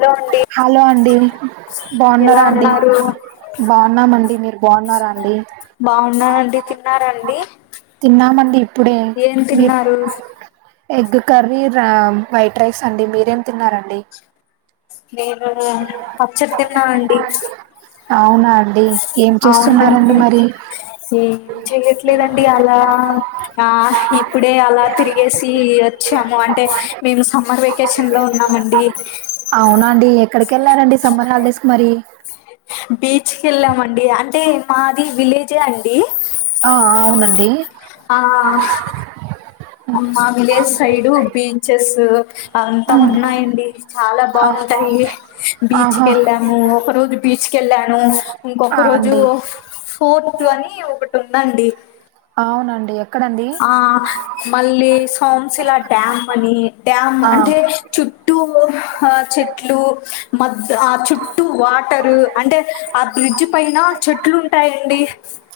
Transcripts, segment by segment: Hello అండి hello అండి ఎలా బాగున్నారా అండి ఉన్నారు బాగున్నామండి మీరు బాగున్నారా అండి బాగున్నానండి తిన్నారండి తిన్నామండి ఇప్పుడే ఏం మీరు తిన్నారు ఎగ్ కర్రీ రా వైట్ రైస్ అండి మీరేం తిన్నారండి నేను పచ్చడి తిన్నా అండి అవునా అండి ఏం చేస్తున్నారండి అవునండి మరి ఏం చేయట్లేదండి అలా ఆ ఇప్పుడే అలా తిరిగేసి వచ్చాము అంటే మేము సమ్మర్ వెకేషన్ లో ఉన్నామండి అవునా అండి ఎక్కడికి వెళ్ళారండి సమ్మర్ హాలిడేస్కి మరి బీచ్కి వెళ్ళామండి అంటే మాది విలేజే అండి ఆ అవునండి ఆ ఆ మా విలేజ్ సైడ్ బీచెస్ అంతా ఉమ్, ఉన్నాయండి చాలా ఆ, బాగుంటాయి బీచ్ ఆహా కెళ్ళాము ఒక రోజు బీచ్ కెళ్ళాను ఆ ఇంకొక రోజు అండి ఫోర్టు అని ఒకటి ఉందండి అవునండి ఎక్కడండి ఆ మళ్ళీ సోమ్శిలా డ్యామ్ అని డ్యామ్ ఆ అంటే చుట్టూ ఆ చెట్లు మద్ ఆ చుట్టూ వాటరు అంటే ఆ బ్రిడ్జ్ పైన చెట్లు ఉంటాయండి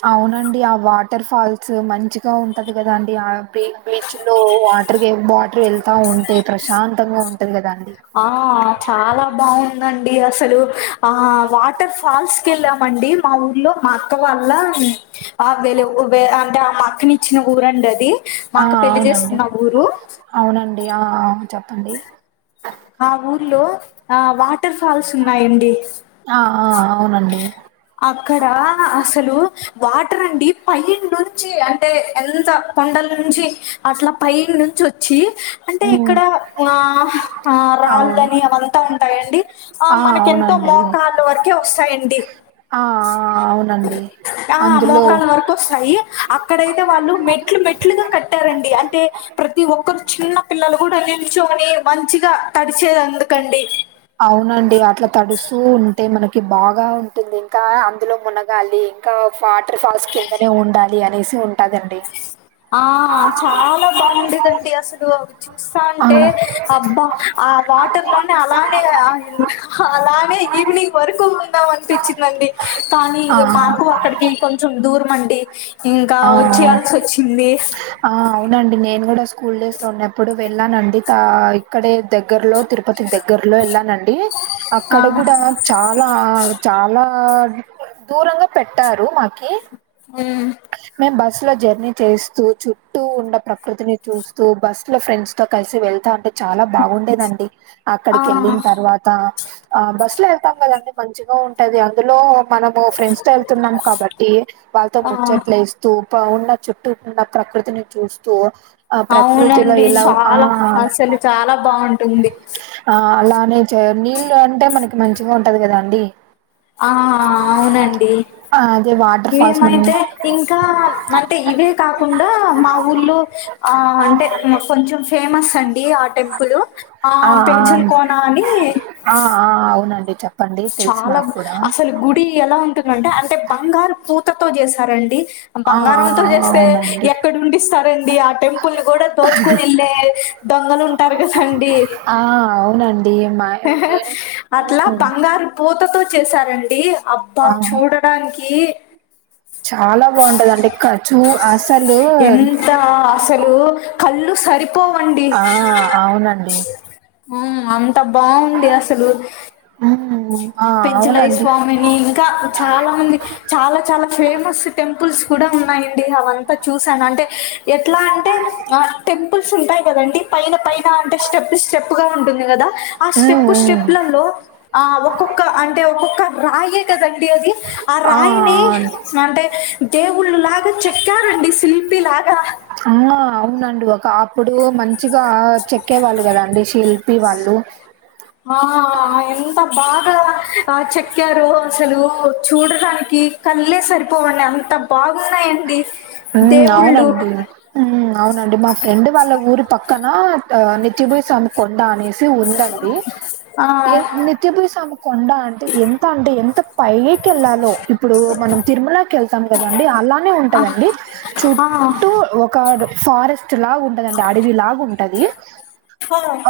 అవునండి ఆ వాటర్ ఫాల్స్ మంచిగా ఉంటది కదా అండి ఆ [unintelligible] చులో వాటర్ వాటర్ వెళ్తా ఉంటే ప్రశాంతంగా ఉంటది కదండి ఆ చాలా బాగుందండి అసలు ఆ వాటర్ ఫాల్స్ కి వెళ్ళామండి మా ఊర్లో మా అక్క వాళ్ల ఆ వెలు అంటే ఆ అక్కనిచ్చిన ఊరండి అది మా ఆ అక్క పెళ్లి అవునండి చేసుకున్న ఊరు అవునండి ఆ ఆ చెప్పండి ఆ ఊర్లో ఆ వాటర్ ఫాల్స్ ఉన్నాయండి ఆ ఆ అవునండి అక్కడ అసలు వాటర్ అండి పైనుంచి అంటే ఎంత కొండల నుంచి అట్లా పై నుంచి ఒచ్చి అంటే ఉమ్ ఇక్కడ ఆ ఆ అవును రాళ్ళని అవంత ఉంటాయండి ఆ మనకెంతో మోకాళ్లు వరకే వస్తాయండి ఆ ఆ అవునండి ఆ అందులో మోకాలు వర్ వస్తాయి అక్కడైతే వాళ్ళు మెట్లు మెట్లుగా కట్టారండి అంటే ప్రతి ఒక్కరు చిన్న పిల్లలు కూడ నిల్చోని మంచిగా తడిచేది అందుకండి అవునండి అట్ల తడుస్తూ ఉంటే మనకి బాగ ఉంటుంది ఇంకా అందులో మునగాలి ఇంకా ఫాటర్ ఫాల్స్ కిందనే ఉండాలి అనేసి ఉ ఆ చాల బాగుండేదండి అసలు ఆ చూస్తంటే అబ్బా ఆ వాటర్ లోనే అలానే హా అలానే ఈవినింగ్ వరకు ఉందాం అనిపిచిందండి కానీ ఆ మాకు అక్కడికి కొంచెం దూరం అండి ఇంకా ఆ ఓచ్చేయాల్సి ఓచ్చింది ఆ అవునండి నేను గుడ స్కూల్ డేస్ లో ఉన్నప్పుడు వెళ్ళానండి త ఇక్కడే దగ్గర్లో తిరుపతి దగ్గర్లో ఎళ్ళానండి ఆ అక్కడ గుడా చాలా చాల దూరంగ పెట్టారు మాకి ఉమ్ మేం బస్ లో జర్నీ చేస్తూ చుట్టూ ఉన్న ప్రకృతిని చూస్తూ బస్లో ఫ్రెండ్స్ కలిసి వెళ్తంటే చాలా బాగుండేదండి ఆ అక్కడికి ఎళ్ళిన్ తర్వాత్ ఆ బస్సులో ఎళ్తాం కదండి మంచిగ ఉంటది అందులో మనము ఫ్రెండ్స్ తో ఎళ్తున్నాం కాబట్టి వాళ్ళతో ఆ [unintelligible] లేస్తూ ఉన్న ప చుట్టూ ఉన్న ప్రకృతిని చూస్తూ ఆ ప్రకృతిలో అవునండి ఇలా ఆ చాల అసలు చాల బావుంటుంది ఆ అలానే నీళ్ళు అంటే మనకి మంచిగా ఉంటది గదా అండి ఆ ఆవునండి ఆ అదే వాటర్ ఫాల్స్ మన్ని మేమైతే ఇంకా అంటే ఇవే కాకుండ మా ఊర్లో ఆ అంటే కొంచెం ఫేమస్ అండి టెంపులు ఆ పెంచుల కోన అని ఆ ఆ అవునండి చె చాల అసలు గుడి ఎలా ఉంటుదంటే అంటే బంగారు పూతతో చేసారండి ఆ ఆ బంగారంతో ఆ చేస్తే అవునండి ఎక్కడ ఉండిస్తారండి ఆ టెంపుల్ ను గుడా దోచుకుని ఎళ్ళే దొంగలుంటారు కదా అండి ఆ అవునండి [unintelligible] [unintelligible] అట్లా ఉమ్ బంగారు పూతతో చేసారండి అబ్బా ఆ చూడ [unintelligible] చాలా బాగుంటదండి కచూ అసలు ఎంత అసలు కళ్ళు సరిపోవండి ఆ అవునండి ఊమ్ అవును బావుంది అసలు ఉమ్ ఆ పెంచలయి అవునండి స్వామి ఇంకా చాలా మందిక్ చాలా చాలా ఫేమస్ టెంపుల్స్ కూడా ఉన్నాయండి అవంతా చూసానంటే ఎట్లా అంటే ఆ టెంపుల్స్ ఉంటాయి కదండి పైన పైన అంటే స్టెప్ స్టెప్ గా ఉంటుంది గదా ఆ ఉమ్ స్టెప్పు ఉమ్ స్టెప్లలో ఆ ఒక్కొక్క అంటే ఒక్కొక్క రాయ్యే కదండి అది ఆ రాయిని అంటే దేవుళ్ళు లాగా చెక్కారండి శిల్పి లాగా అమ్మ అవునండి ఒక ఆ ప్పుడు మంచిగా చెక్కేవాళ్ళు గదా అండి శిల్పి వాళ్ళు ఆ ఎంత బాగా ఆ చెక్కారో అసలు చూడటానికి కళ్ళే సరిపోవండి అంత బాగున్నాయండి ఉమ్ దేవుళ్ళు అవునండి ఉమ్ అవునండి మా ఫ్రెండ్ వాళ్ళ ఊరి పక్కన ఆ నిత్యభూయ్ స్వామి కొండ అనే సి ఉందండి ఆ ఏం నిత్యభూయ్ స్వామి కొండ అంటే ఎంత అంటే ఎంత పై కెల్లలో ఇప్పుడు మనం తిరుమలకెళ్తాం కదండి అలానే ఆ, ఉంటదండి ఆ, చుట్టూ ఒక ఫారెస్ట్ లా ఉంటదండి అడవి లాగుంటది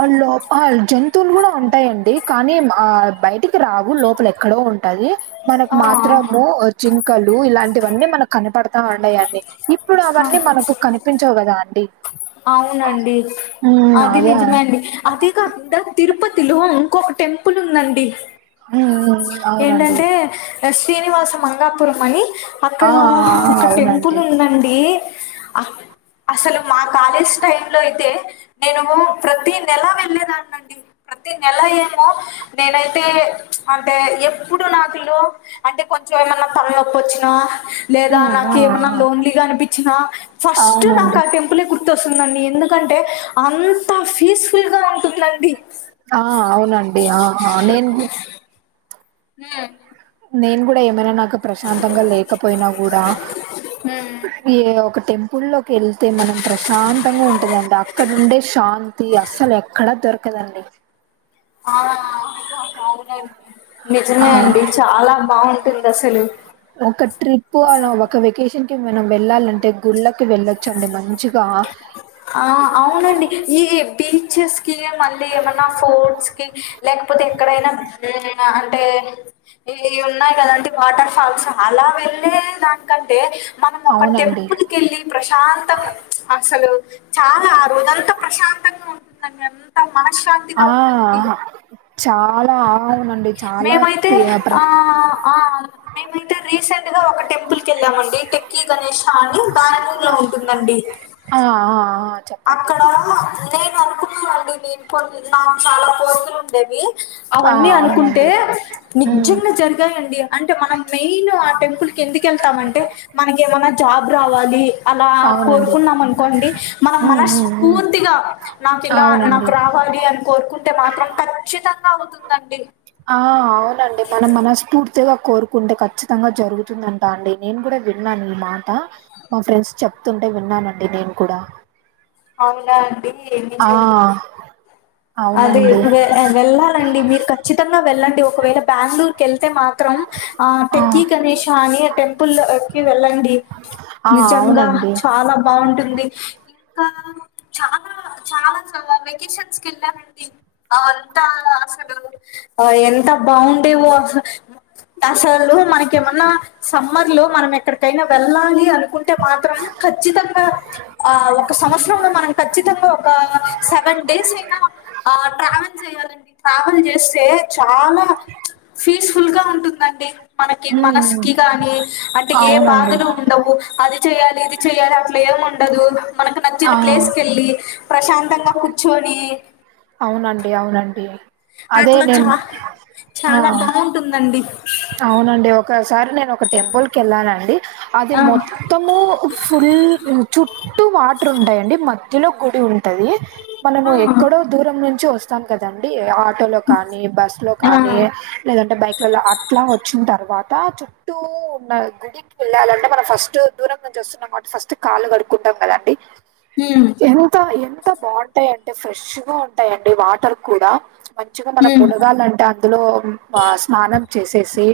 అల్లో ఆ జంతువులు గుడా ఉంటాయండి కానీ మ ఆ బయటికి రావు లోపల ఎక్కడో ఉంటయి మనకు ఆ, మాత్రము జింకలు ఇలాంటివన్నీ మనకు కనపడతా ఉన్నాయండి ఇప్పుడు ఆ, అవన్నీ మనకు కనిపించవు కదా అండి అవునండి హ్మ్. అది అదే. నిజమండి అదీ కాకుండా తిరుపతిలో ఇంకొక టెంపుల్ ఉందండి ఊ ఊ ఏంటంటే శ్రీనివాస మంగాపురం అని ఆ! అక్కడ ఆ! ఆ! ఒక అవునండి. టెంపుల్ ఉందండి అక్ అసలు మా కాలేజ్ టైమ్ లో అయితే నేనేమో ప్రతి నెలా వెళ్ళేదానండి ప్రతి నెల ఏమో నేనైతే అ టే ఎప్పుడు నాకులు అంటే కొంచెం ఏమన్నా తల్నొప్పొచ్చినా లేదా హ్మ్. ఆ! నాకు ఏమన్నా లోన్లీగా అనిపిచినా ఆ! ఫస్ట్ నాక అవునండి. అ టెంప్ ప్పులే గుర్తొస్తుందండి ఎందుకంటే అంత ఫీస్స్ఫుల్గా ఉంటుందండి ఆ అవునండి ఆహా నేన్ గు హూ నేన్ కూడా ఏమైనా నాకు ప్రశాంతంగా లేకపోయినా గూడా ఈ ఒక టెంపుల్ లో వెళ్తే మనం ప్రశాంతంగా ఉంటుందండి అక్కడుండే శాంతి అస్సలెక్కడా దొరకదండి ఆ ఆ నిజమే అండి చాలా బావుంటుందసలు ఒక ట్రిప్పు అన ఒక వెకేషన్ కి మనం వెళ్ళాలంటే గుళ్ళకి వెళ్ళ చండి మంచిగా ఆ అవునండి ఈ బీచెస్ కీ మళ్ళీ ఏమన్నా ఫోర్ట్స్ కి లేకపోతే ఎక్కడైనా హ్మ్ అంటే ఏ ఉన్నాయి కదంటీ వాటర్ ఫాల్స్ అలా వెళ్ళే దానికంటే అవునండి కేలి ప్రశాం మొత్త అసలు చాలా ఆ రోజంతా ప్రశాంతంగా ఉంటుంద నన్ ఆహ చాలా అవున మేమైతే ఆ ఆ మేమైతే రీసెంట్ ఇగా ఒక టెంపుల్ క వెళ్ళామండి టెకి గణేష అని బెంగుళూరూ లో ఉంటుందండి ఆ ఆ హ చెప్ అక్కడ నేను అనుకుననండి నేను కొన్ని నాకు చాలా కోసులు ఉండేవి ఆ అవన్నీ అనుకుంటే అవునండి ఉమ్ నిజంగా జరిగాయండి అంటే మనం మెయిన్ ఆ టెంపుల్ ఎందుకు వెళ్తామంటే మనకి ఏమనా జాబ్ రావాలి అలా అవునండి కోరుకున్నాం అనుకోండి ఉమ్ ఉమ్ ఉమ్ మనస్ఫూర్తిగా నాకు ఇలా నాకు అవునండి రా కావాలి అని కోరుకుంటే మాత్రం ఖచ్చితంగా అవుతుందండి ఆ అవునండి మనం మనస్ఫూర్తి తిగా కోరుకుంటే ఖచ్చితంగా జరుగుతుందంటా అండి నేను కూడా విన్నాను ఈ మాట మా ఫ్రెండ్స్ చెప్తుంటే విన్నానండి నేను కూడా అవునా అండి ఆ! నిజమె అది అవునండి. వె వెళ్ళాలండి మీరు ఖచ్చితంగా వెళ్ళండి ఒకవేళ బెంగళూరుకి వెళ్తే మాత్ర మాత్రం ఆ టెకి గణేేశ అని టెంపుల్ కి వెళ్ళండి ఆ! నిజంగా అవునండి. చాలా బాగుంటుంది కా చాలా చాలా చ వెకేషన్స్ కి వెళ్ళానండి ఆ అంత అసలు ఆ ఎంత బాగుండేవో అసలు దసలు మనకేమన్నా సమ్మర్ లో మనం ఎక్కడికైనా వెళ్ళాలి అనుకు అనుకుంటే మాత్రం ఖచ్చితంగా ఆ ఒక సంవత్సరంలో మనం ఖచ్చితంగా ఒక సెవెన్ డేస్ అయినా ఆ ట్రావెల్ చేయాలండి ట్రావెల్ చేస్తే చాలా ఫీస్ ఫుల్ గా ఉంటుందండి మనకి హ్మ్. మనసుకిి గాని అంటే ఏ అవునండి. బాధలు ఉండవు అది చెయాలిది చెయాలి అట్లా ఏం ఉండదు మనకు నచ్చిన ఆ! ప్లేస్ కీ వెళ్ళి ప్రశాంతంగా కూర్చుని అవునండి అవునండి అదే నేను ఆ టుందండి ఇఫ్ అవునండి ఒకసారి నేను ఒక టెంపుల్ కు వెళ్ళానండి అది ఆ మొత్ మొత్తము ఫుల్ చుట్టూ వాటర్ ఉంటాయండి మధ్యలో గుడి ఉంటది మనము ఆ. ఎక్కడో దూరం నుంచి వస్ వస్తాం కదండీ ఆటోలో కానీ, బస్సులో ఆ కానీ, లేదంటే బైక్లలో అట్లా వచ్చిన తర్వాత చుట్టూ ఉన్న గుడి వేళలంటే మనం ఫస్ట్ దూరం నుంచి వస్తునాం కాబట్టి ఫస్ట్ కాళ్లు కడుక్కుంటాం కదండి ఊ ఎంత ఎంత బావుంటాయి అంటే ఫ్రెష్గా ఉంటాయండి వాటర్ కూడా మంచిగా మనం ఉమ్ ములగాల అంట అందులో ఆ స్నానం చేసేసి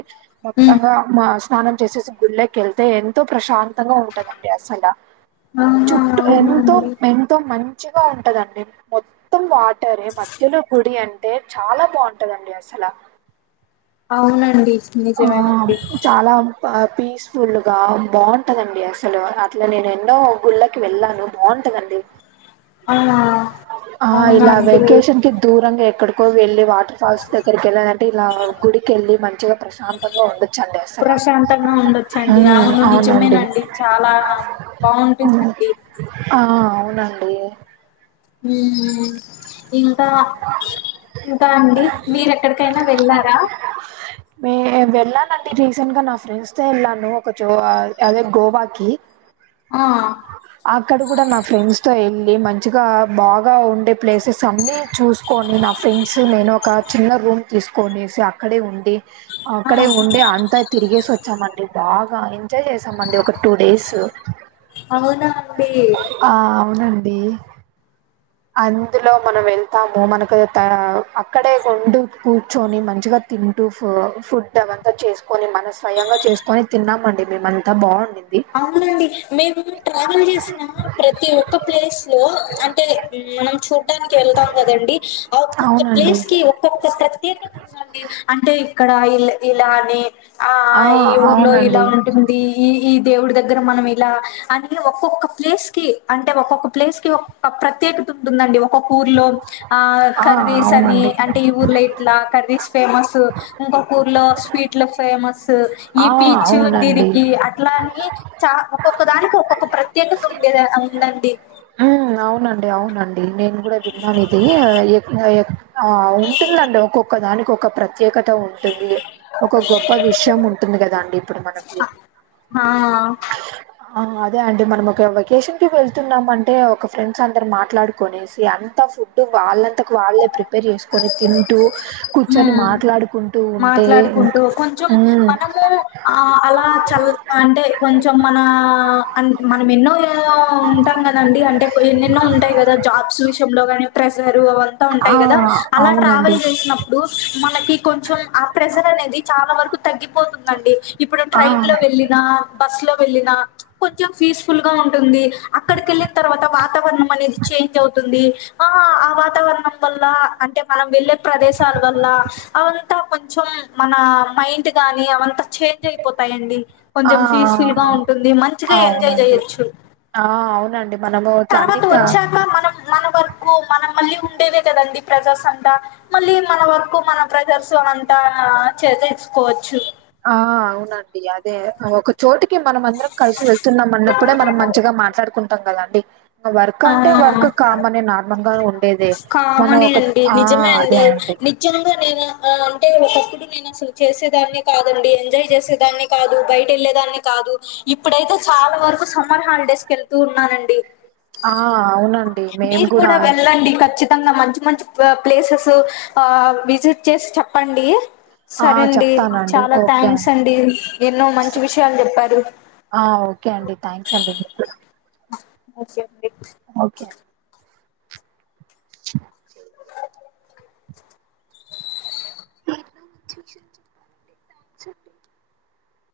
ఉమ్ మొత్తంగా మస్ స్నానం చేసేసి గుళ్ళకి వెళ్తే ఎంతో ప్రశాంతంగా ఉంటదండి అసల ఆహా చుట్టూ ఎంతో అవునండి ఎంతో మంచిగా ఉంటదండి మొ మొత్తం వాటరే మధ్యలో గుడి అంటే చాలా బాగుంటదండి అసల అవునండి ఆ నిజమేనండి చాలా బా పీస్ఫుల్ గా బాగుంటుందండి అసలు అట్లా నేను ఎన్నో గుళ్ళకి వెళ్ళాను బాగుంటదండి అవునా ఆ ఇలా వెకేషన్ కి దూరంగా ఎక్కడికో వెళ్ళి వా ఫస్టెక్కడికెల్లాలంటే ఇలా గుడికెల్లి మంచిగ ప్రశాం తంగా ఉండొచ్చండీ అసలా ప్రశాంతంగా ఉండొచ్చండి అవును నిజమేనండి చాలా బాగుంటుందండి ఆ అవునండీ [unintelligible] ఇంకా ఇంకా అండి మీరెక్కడికైనా వెళ్ళారా మ్మ్ నేన్ వెళ్ళానండి రీసెంట్గ నా ఫ్రెండ్స్ తో ఎళ్ళానూ ఒక చో ఆ అదె గోవాకీ ఆ అక్కడ గుడ మా ఫ్రెండ్స్ తో ఎళ్ళి మంచిగా బాగా ఉండె ప్లేసెసన్నీ చూసి కోని నా ఫ్రెండ్స్ నేనూ ఒకా చిన్న రూమ్ తీస్కొనేసి అక్కడే ఉండి ఆ అక్కడే ఉండే అంతా తిరిగేసొచ్చామండి బాగా ఎంజయ్ యేసామండి ఒక టూ డేసూ అవునా అండీ ఆ అవునండీ అందులో మనమెళ్తామూ మనకూ టా అక్కడే గుండు కూర్చోని మంచిగా తింటూ ఫు ఫుడ్డవంతా చేస్కొని మన స్వయంగా చేస్కొని తిన్నామండి మేమంతా బావుండింది అవునండి మేమూ ట్రావెల్ జేసినా ప్రతి ఒక్క ప్లేస్ లో అం టే మనం చూట్టానికి వెళ్తాం గదండి ఆ ఒక్కొక్క అవునండి ప్లేస్కీ ఒక్కొక్కా ప్ర త్యేకతుందండీ అంటే ఇక్కడ ఇల్ ఇలా అనీ ఆ ఈ ఊర్లో ఇలా ఉంటుందీ ఈ ఈ దేవుడి దగ్గర మనమిలా అన్ని వొక్కొక్క ప్లేస్కీ అంటే వొక్కొక్క ప్లేస్ కీ ఒ ప ప్రత్యేక టుండుందండీ ఒకొక్కూర్లో ఆ ఆ కర్రీసనీ అవునండి అంటే ఈ ఊర్లో ఇట్లా కర్రీస్ ఫేమస్సూ ఇంకొకూర్లో స్వీట్లు ఫేమసూ ఈ ఆ బీచూ అవునండి దీనికీ అ ట్లానీ చా ఒక్కొక్క దానికి ఒక్కొక్క ప్రత్యేకతుండేద అ ఉందండీ ఊ అవునండి అవునండి నేను గుడ దిరిగినానిదీ ఎ ఎ ఆ అవును టుందండి ఒక్కొక్క దానికి ఒక ప్ర త్యేకత ఉంటుంది ఒక గొప్ప విషయం ఉంటుంది గదా అండి ఇప్పుడు మనకీ హా ఆ అదే అండి మనమోక వెకేషన్కి వెళ్తున్నామంటే ఒక ఫ్రెండ్స్ అందరం మాట్లాడుకొనేసి అంతా ఫుడ్ టె వాళ్ళంతకు వాళ్ళే ప్రిపేర్ జేస్కొని తింటూ కూర్చొని ఉమ్ మాట్లాడుకుంటూ ఉంటే ఇంక్ మాట్లాడుకుంటూ కొంచెం ఊ మనము ఆ అలా చల్ అంటే కొంచం మనా అం మనమెన్నో ఉంటాం గదండి అంటే యెన్నెన్నో ఉంటాయి గదా జాబ్స్ విషయంలో గానీ ప్రజర్ ఆ! ఉంటయి గదా అలా అవునండి. ట్రావెల్ జేసినప్ ప్పుడు మనకి కొంచం ఆ ప్రెజర్ అనేది చాలా వరకు తగ్గిపోతుందండి ఇప్పుడు ఆ! ట్రైన్ లో వెళ్ళి నా బస్లో వెళ్ళినా కొంచం ఫీస్ఫుల్గా ఉంటుందీ అక్కడికెళ్ళిన్ తర్వాత వాతావరణమనేది చేంజవుతుందీ ఆ ఆ వాతావరణం వల్లా అంటె మనం వెళ్ళే ప్రదేశాల వల్లా అవంతా కొంచం మనా మైండ్ గానీ అవంత చేంజయిపోతయండి ఆ! ఆ! కొంచం ఫీస్ఫుల్గా ఉంటుంది మంచిగ ఆ! ఎంజాయ్ అవునండి. జెయ్యోచ్చు ఆ అవునండి మనమూ తన్నికా వచ్చాక మనం మన వర్కూ మనం మళ్ళీ ఉండేదే కదండి ప్రజర్సంతా మళ్ళీ మన వర్కు మనం ప్రజర్సు అనంతా చేతే ఇచ్చుకోవచ్చు ఆ అవునండి అదే ఒక చోటి మనం అందరం కలిసి వెళ్తున్నాం అన్నప్పుడే మనం మంచిగ మాట్లాడుకుంటాం కదా అండి వర్క్ అంటే వర్క్ ఆ! కామనే నార్మల్ గా ఉ [unintelligible] అదే మనం ఒక ఆ అదే అండి నిజం గా నేను అంటే ఒకప్పుడు నేను అసలు చేసేదాన్ని కాదండి ఎంజాయ్ చేసేదాన్ని కాదు బయట వెళ్ళేదాన్ని కాదు ఇప్పుడైతే చాల వరకు సమ్మర్ హాలిడేస్కి వెళ్తూ ఉన్నానండి ఆ అవున మీరు కూడ వెళ్ళండి ఖచ్చి [unintelligible] మంచి మంచి ప్లేసెస్ ఆ విజిట్ చేసి చెప్పండి ఆ సరే అండి చెప్తానండి చాల ఓకే థ్యాంక్స్ అండి ఎన్నో స మంచి విషయాలు చెప్పారు ఆ ఓకే అండి థ్యాంక్స్ అండి కూడా ఓకే అండి ఓకే స